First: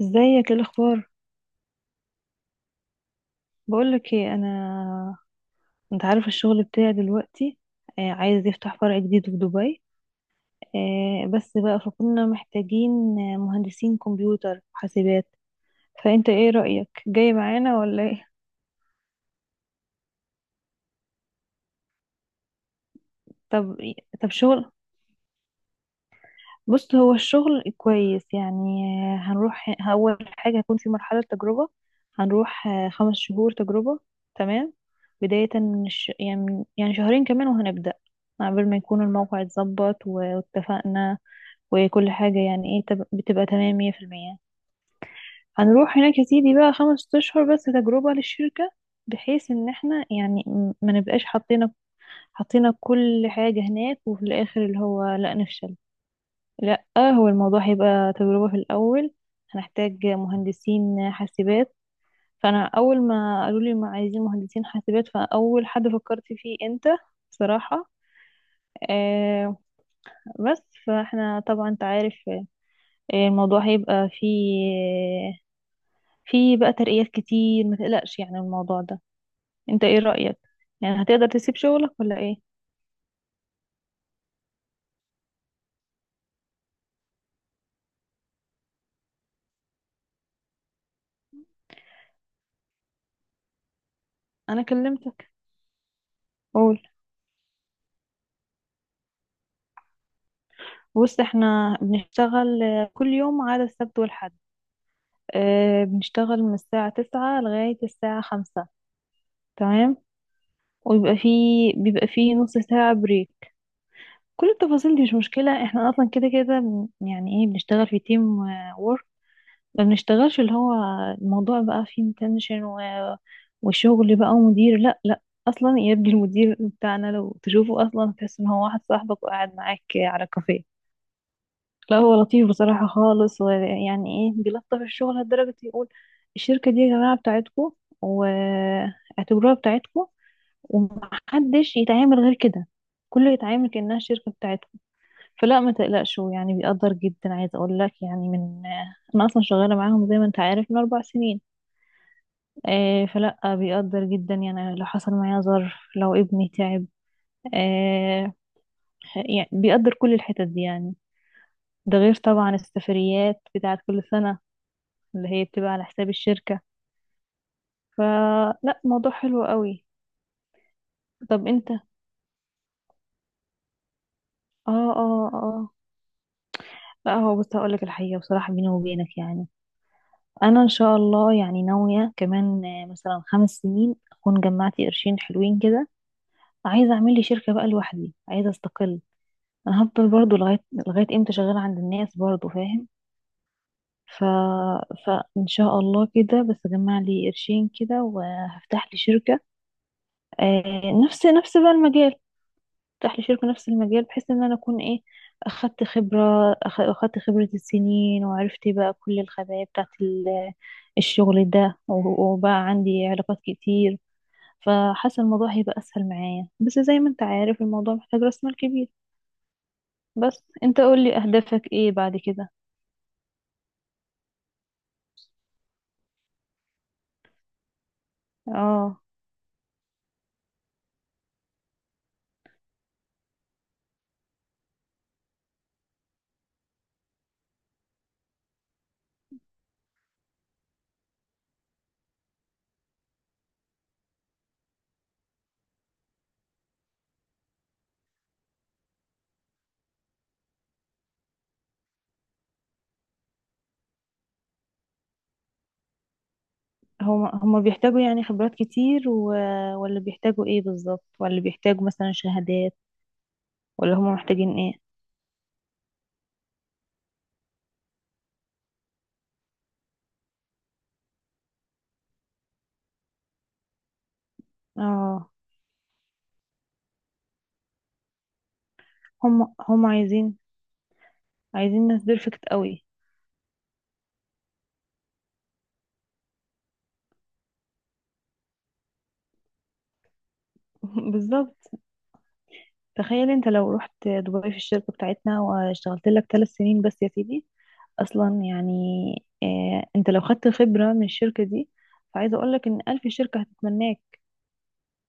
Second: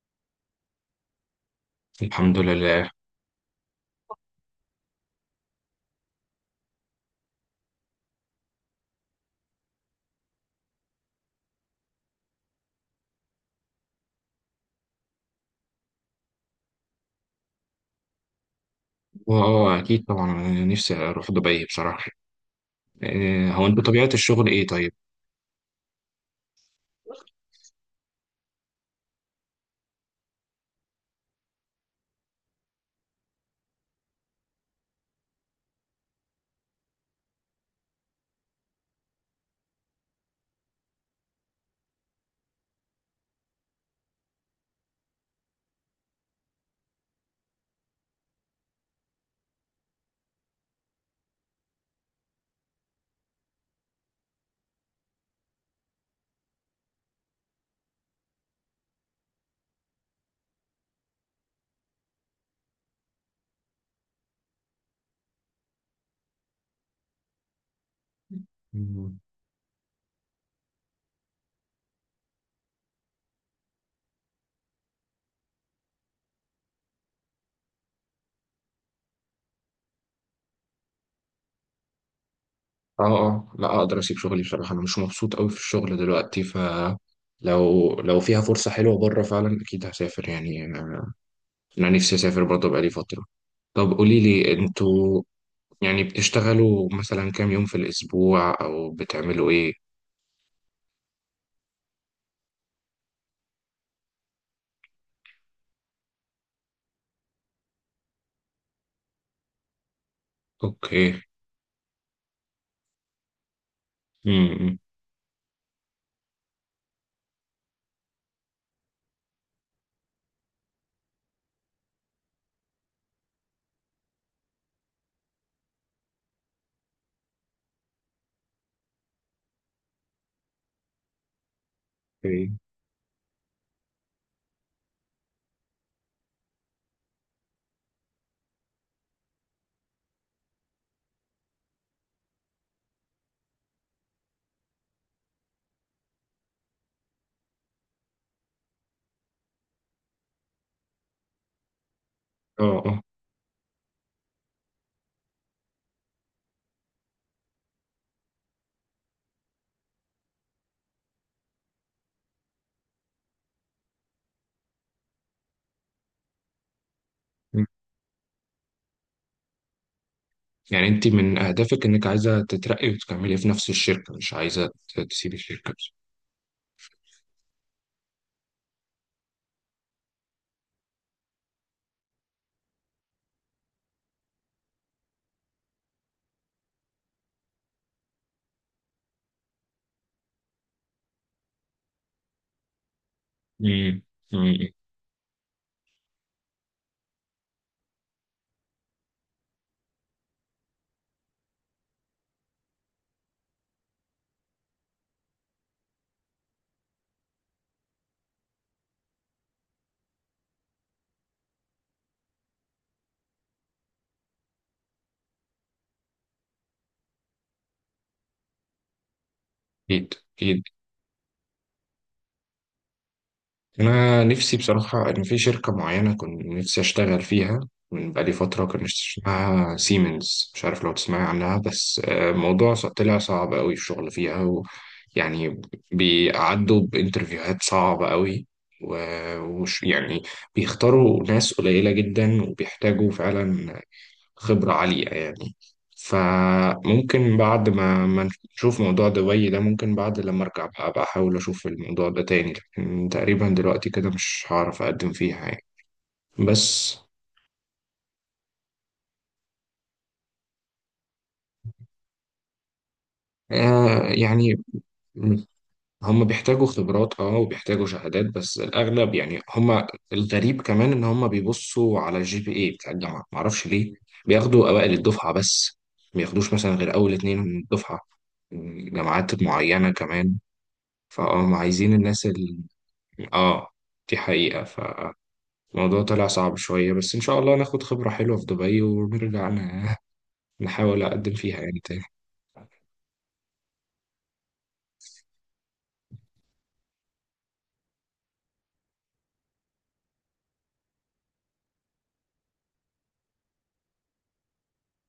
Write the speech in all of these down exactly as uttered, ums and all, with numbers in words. ازيك؟ ايه الاخبار؟ الحمد لله. بقولك ايه، انا انت عارف الشغل بتاعي دلوقتي. آه، عايز يفتح فرع جديد في دبي. آه، بس بقى فكنا محتاجين آه، مهندسين كمبيوتر وحاسبات. فانت ايه رأيك، جاي معانا ولا ايه؟ اه آه، اكيد طبعا انا نفسي اروح دبي بصراحه. إيه، هو طب. انت بطبيعه طب الشغل ايه شغل. طيب؟ بص، هو الشغل كويس يعني. هنروح أول حاجة هيكون في مرحلة تجربة. هنروح آه، خمس شهور تجربة. تمام. بداية من الش... يعني من- يعني شهرين كمان وهنبدأ، قبل ما يكون الموقع اتظبط و- واتفقنا، وكل حاجة يعني ايه تب- بتبقى تمام مية في المية. هنروح هناك يا سيدي بقى خمس أشهر بس تجربة للشركة، بحيث ان احنا يعني م- ما نبقاش حطينا حطينا كل حاجة هناك وفي الآخر اللي هو لا نفشل. لا. هو الموضوع هيبقى تجربة في الأول. هنحتاج مهندسين حاسبات. فأنا أول ما قالوا لي ما عايزين مهندسين حاسبات فأول حد فكرت فيه أنت. بصراحة. مم. آه. بس فاحنا طبعا انت عارف، آه، الموضوع هيبقى فيه فيه بقى ترقيات كتير، ما تقلقش يعني الموضوع ده. انت ايه رأيك؟ يعني هتقدر تسيب شغلك ولا ايه؟ اه اه لا اقدر اسيب شغلي بصراحه، انا مش مبسوط قوي في الشغل دلوقتي، ف لو لو فيها فرصه حلوه بره فعلا، اكيد هسافر، يعني انا أنا نفسي اسافر برضه بقالي فتره. طب قولي لي انا انتوا كلمتك. يعني قول. بتشتغلوا مثلا كام يوم في الاسبوع او بتعملوا ايه؟ بص، احنا بنشتغل آه، كل يوم ما عدا السبت والحد. آه، بنشتغل من الساعة تسعة لغاية الساعة خمسة. تمام. ويبقى اوكي. في بيبقى في نص ساعة بريك. كل امم. التفاصيل دي مش مشكلة، احنا اصلا كده كده بن- يعني ايه بنشتغل في تيم وورك. ما بنشتغلش اللي هو الموضوع بقى فيه تنشن و... وشغل بقى ومدير. لا لا. اصلا يبدي المدير بتاعنا لو تشوفه اصلا تحس ان هو واحد صاحبك وقاعد معاك على كافيه. لا، هو لطيف اوكي. بصراحة خالص، ويعني ايه بيلطف الشغل لدرجة يقول: الشركة دي يا جماعة بتاعتكم، واعتبروها بتاعتكم، ومحدش يتعامل غير كده، كله يتعامل كأنها شركة بتاعتكم. فلا ما تقلقش، هو يعني بيقدر جدا، عايز اقول لك يعني من انا اصلا شغالة معاهم زي ما انت عارف من اربع سنين. اه، اه، آه، فلا بيقدر جدا يعني لو حصل معايا ظرف لو ابني تعب، آه، يعني بيقدر كل الحتت دي يعني. ده غير طبعا السفريات بتاعت كل سنة اللي هي بتبقى على حساب الشركة. فلا، موضوع حلو قوي. يعني انت من طب انت، اه، اهدافك انك عايزه تترقي وتكملي في نفس الشركه، مش عايزه اه، ت- تسيبي اه، الشركه بس؟ لا، هو بص هقولك الحقيقة، بصراحة بيني وبينك يعني، انا ان شاء الله يعني ناوية كمان آه، مثلا خمس سنين اكون جمعت قرشين حلوين كده، عايزة اعمل لي شركة بقى لوحدي، عايزة استقل. انا هفضل برضو لغاية لغاية امتى شغالة عند الناس برضو، فاهم؟ امم، ف... امم. فان شاء الله كده بس اجمع لي قرشين كده وهفتح لي شركة. آه، نفس نفس بقى المجال. افتح لي شركة نفس المجال، بحيث ان انا اكون ايه، اخدت خبرة أخ- اخدت خبرة السنين، وعرفت بقى كل الخبايا بتاعت ال- الشغل ده و- وبقى عندي علاقات كتير. فحاسة الموضوع هيبقى اسهل معايا، بس زي ما انت عارف الموضوع محتاج راس مال كبير. اكيد، بس اكيد. انت قول لي اهدافك ايه بعد كده؟ انا نفسي بصراحه ان في شركه معينه كنت نفسي اشتغل فيها من بقالي فتره، كان اه. اسمها سيمنز، مش عارف لو تسمعي عنها، بس آه، الموضوع ص- طلع صعب قوي الشغل فيها، و يعني بيعدوا بانترفيوهات صعبه قوي، و- وش يعني بيختاروا ناس قليله جدا، وبيحتاجوا فعلا خبرة عالية يعني. فممكن بعد ما ما نشوف موضوع دبي ده، ممكن بعد لما أرجع بقى أبقى أحاول أشوف الموضوع ده تاني، لكن تقريبا دلوقتي كده مش هعرف أقدم فيها يعني. بس هما هما بيحتاجوا يعني خبرات كتير و... ولا بيحتاجوا ايه بالظبط؟ ولا بيحتاجوا مثلا شهادات؟ ولا آه هما محتاجين يعني ايه؟ هم بيحتاجوا خبرات اه وبيحتاجوا شهادات، بس الأغلب يعني هم. الغريب كمان إن هم بيبصوا على الجي بي إيه بتاع الجامعة، معرفش ليه. بياخدوا أوائل اه. الدفعة بس، ما بياخدوش مثلا غير أول اتنين من الدفعة، جامعات هم هم معينة عايزين كمان. فاه ما عايزين عايزين ناس الناس بيرفكت ال... قوي. اه، دي حقيقة، فالموضوع طلع صعب شوية، بس إن شاء الله ناخد خبرة حلوة في دبي ونرجع ن- نحاول أقدم فيها بالظبط. يعني تاني. تخيل انت لو رحت دبي في الشركة بتاعتنا واشتغلت لك ثلاث سنين بس يا سيدي، اصلا يعني اه انت لو خدت خبرة من الشركة دي، فعايزة اقول لك ان الف شركة هتتمناك.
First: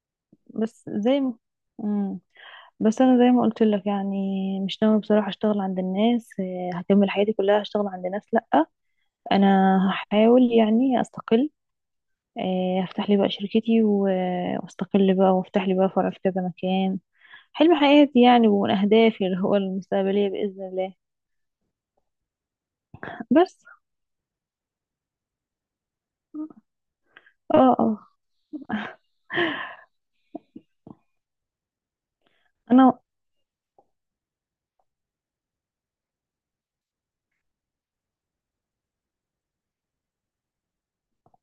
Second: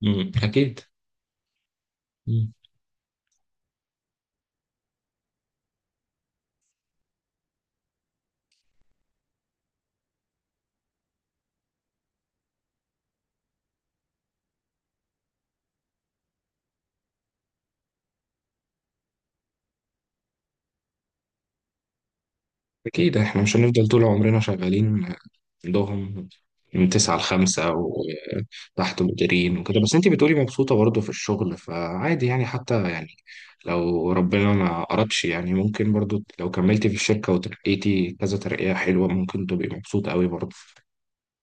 مم، أكيد. بس زي ما... مم. مم. بس انا زي ما قلت لك يعني، مش ناوي بصراحة اشتغل عند الناس، آه، هكمل حياتي كلها اشتغل عند ناس؟ لا. انا هحاول يعني استقل، آه، هفتح لي بقى شركتي و- آه، واستقل بقى وافتح لي بقى فرع في كذا مكان. حلم حياتي يعني، ومن أهدافي اللي هو المستقبلية بإذن الله. أكيد إحنا مش بس، هنفضل طول عمرنا شغالين عندهم من تسعة لخمسة اه، اه، وتحت مديرين وكده، بس أنتي بتقولي مبسوطة برضه في الشغل، فعادي يعني حتى أنا، يعني، لو ربنا ما أردش يعني، ممكن برضه لو كملتي في الشركة وترقيتي كذا ترقية حلوة، ممكن تبقي مبسوطة قوي برضه.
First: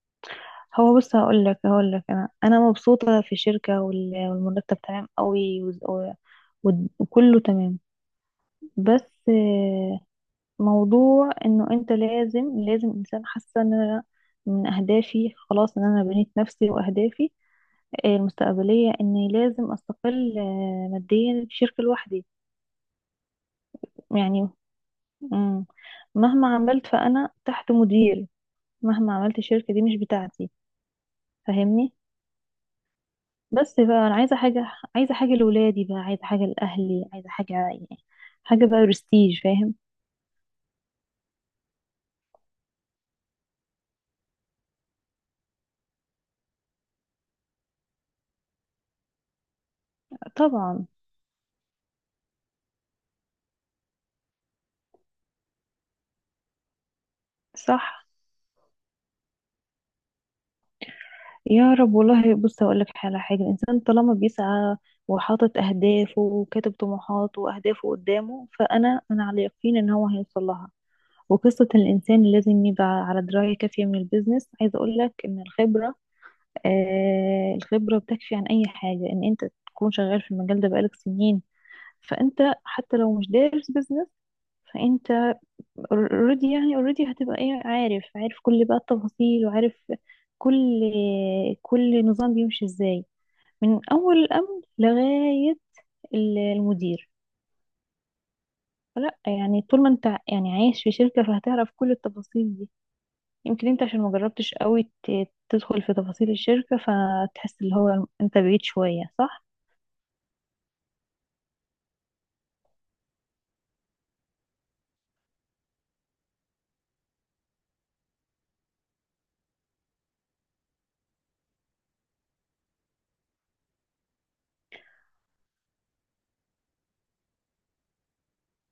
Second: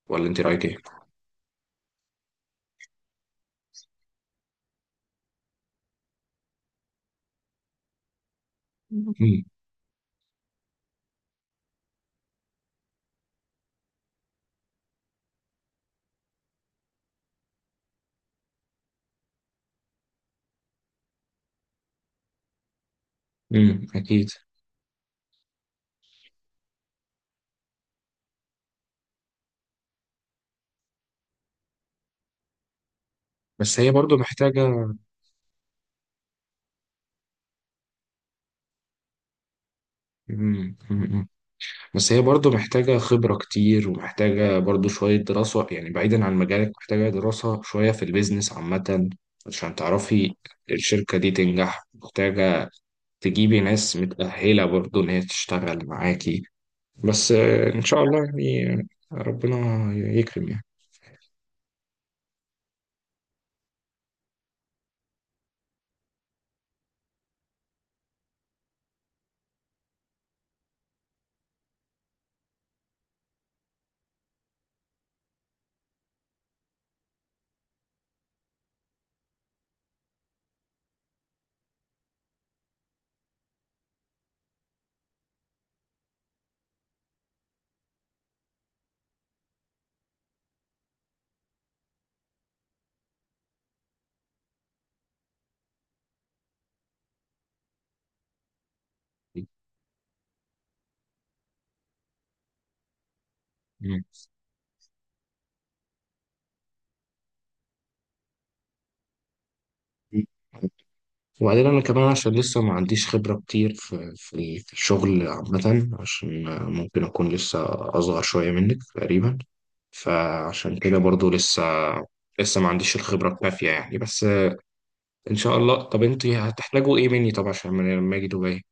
ولا انت رايك ايه؟ هو بص هقول لك هقول لك أنا أنا مبسوطة في الشركة وال- والمرتب تمام قوي وز- و- و- وكله تمام. بس، مم. آه، موضوع إنه أنت لازم لازم إنسان، حاسة إن أنا من أهدافي خلاص إن أنا بنيت نفسي وأهدافي آه، المستقبلية، إني لازم أستقل آه، ماديا في شركة لوحدي مم. اكيد. يعني. مم. مهما عملت فأنا تحت مديري، مهما عملت الشركة دي مش بتاعتي. فاهمني؟ بس بس هي بقى أنا برضو عايزة محتاجة. حاجة، عايزة حاجة لولادي بقى، عايزة حاجة لأهلي، عايزة حاجة يعني حاجة بقى برستيج، فاهم؟ مم. مم. بس هي برضو محتاجة خبرة كتير، ومحتاجة برضو شوية دراسة يعني، بعيدا عن مجالك محتاجة دراسة شوية في البيزنس عامة، عشان تعرفي طبعا. الشركة دي تنجح، محتاجة تجيبي ناس متأهلة برضو إن هي تشتغل معاكي. بس آه، إن شاء صح. الله يعني. آه، ربنا يكرم يعني. يا رب والله. بص، أقول لك على حاجة: الإنسان طالما بيسعى وحاطط أهدافه وكاتب طموحاته وأهدافه قدامه، فأنا أنا على يقين إن هو هيوصل لها. وقصة الإنسان لازم يبقى على دراية كافية من البيزنس، عايزة أقول لك إن الخبرة، آه الخبرة بتكفي عن أي حاجة، إن أنت تكون شغال في المجال ده بقالك سنين. فأنت، حتى لو مش دارس بيزنس، فأنت اوريدي يعني، اوريدي هتبقى إيه، عارف عارف كل بقى التفاصيل، وعارف كل كل نظام بيمشي إزاي، من أول الأمن لغاية ال- المدير. فلا يعني طول ما أنت يعني عايش في شركة فهتعرف كل التفاصيل دي. يمكن أنت عشان ما جربتش قوي ت- تدخل في تفاصيل الشركة، فتحس اللي هو أنت بعيد شوية، صح؟ مم. وبعدين انا كمان عشان لسه ما عنديش خبرة كتير في في في الشغل عامة، عشان ممكن اكون لسه اصغر شوية منك تقريبا، فعشان كده برضو لسه لسه ما عنديش الخبرة الكافية يعني. بس ان شاء الله. طب انت هتحتاجوا ايه مني، طب عشان لما لما اجي دبي؟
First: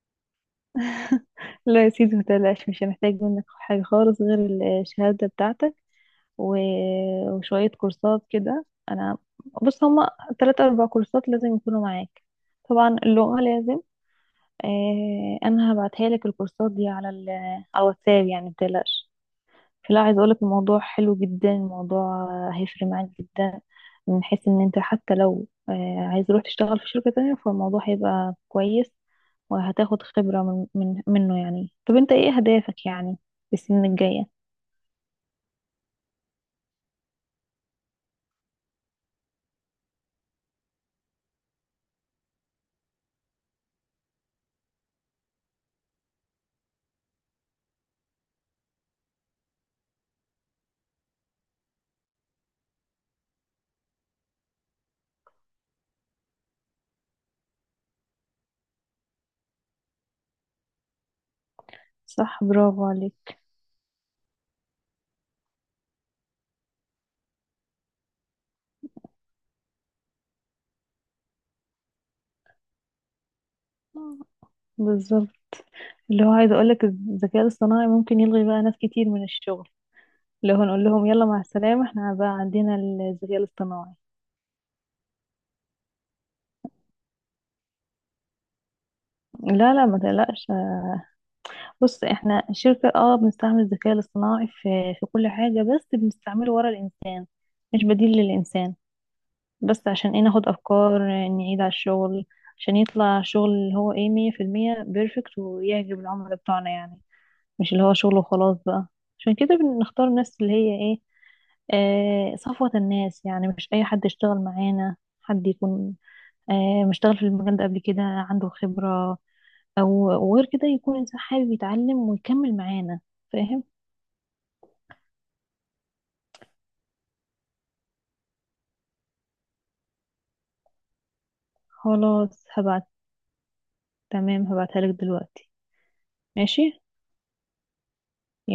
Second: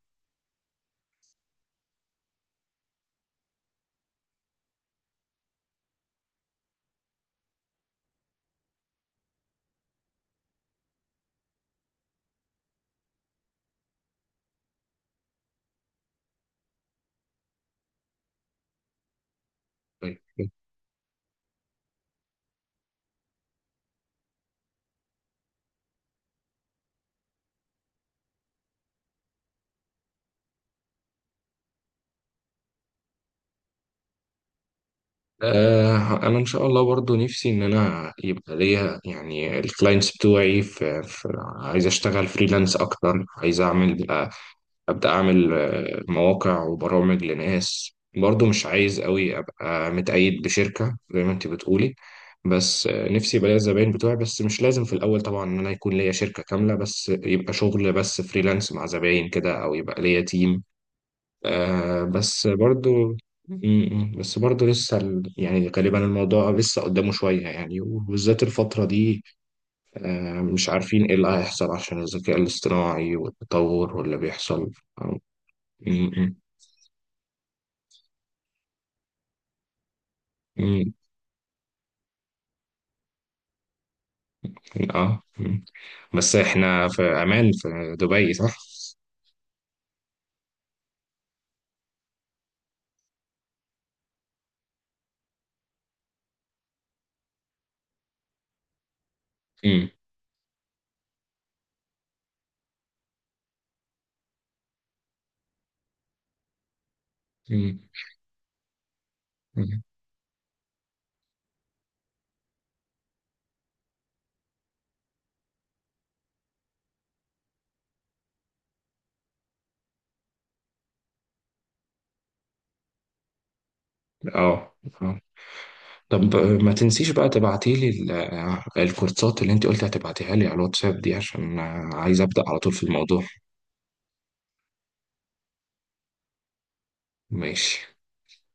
لا يا سيدي، متقلقش، مش هنحتاج منك حاجة خالص غير الشهادة بتاعتك و... وشوية كورسات كده. أنا، بص، هما تلات أربع كورسات لازم يكونوا معاك. طبعا اللغة لازم. آه أنا هبعتها لك الكورسات دي على ال... على الواتساب يعني، متقلقش. فلا، طيب. عايز أقولك الموضوع حلو جدا، الموضوع هيفرق معاك جدا، من حيث إن أنت حتى لو آه عايز تروح تشتغل في شركة تانية فالموضوع هيبقى كويس، وهتاخد خبرة من من منه يعني. طب انت ايه اهدافك يعني في السنين الجاية؟ آه انا ان شاء الله برضو نفسي ان انا يبقى ليا، يعني الكلاينتس بتوعي في, في عايز اشتغل فريلانس اكتر، عايز اعمل آه، أبدأ أعمل آه، مواقع وبرامج لناس برضو. مش عايز قوي أبقى متقيد بشركة زي ما أنت بتقولي. بس آه، نفسي يبقى ليا الزباين بتوعي، بس مش لازم في الأول طبعا إن أنا يكون ليا شركة كاملة، بس يبقى شغل بس فريلانس مع زباين كده، أو يبقى ليا تيم. آه صح، بس برافو برضو م- عليك. م- بس برضو لسه ال- يعني غالبا الموضوع لسه قدامه شوية يعني، وبالذات الفترة دي. آه مش عارفين إيه اللي هيحصل عشان الذكاء الاصطناعي والتطور واللي بيحصل. بالظبط. اللي هو م- عايز اقولك الذكاء الاصطناعي ممكن يلغي بقى ناس كتير من الشغل، اللي هو نقول مم. لهم يلا مع السلامة، احنا بقى عندنا الذكاء الاصطناعي. اه. مم. بس احنا في عمان في دبي صح؟ لا، لا، ما تقلقش. بص، احنا الشركة اه بنستعمل الذكاء الاصطناعي في في كل حاجة، بس بنستعمله ورا الانسان، مش بديل للانسان. بس مم. عشان ايه؟ ناخد افكار، نعيد على الشغل، عشان يطلع شغل اللي هو ايه مية في المية بيرفكت ويعجب العملاء بتوعنا يعني. مش مم. اللي هو شغل وخلاص بقى. عشان كده مم. بنختار الناس اللي هي ايه، آه صفوة الناس يعني، مش اي حد يشتغل معانا. حد يكون آه مشتغل في المجال ده قبل كده عنده خبرة، او وغير كده يكون انسان حابب يتعلم ويكمل معانا. فاهم؟ اه، اه. طب آه، ما تنسيش بقى تبعتي لي ال- آه، الكورسات اللي انت قلت هتبعتيها لي على الواتساب دي، عشان آه، عايز ابدا خلاص، على طول في هبعت. الموضوع. تمام، هبعتها لك دلوقتي. ماشي. ماشي.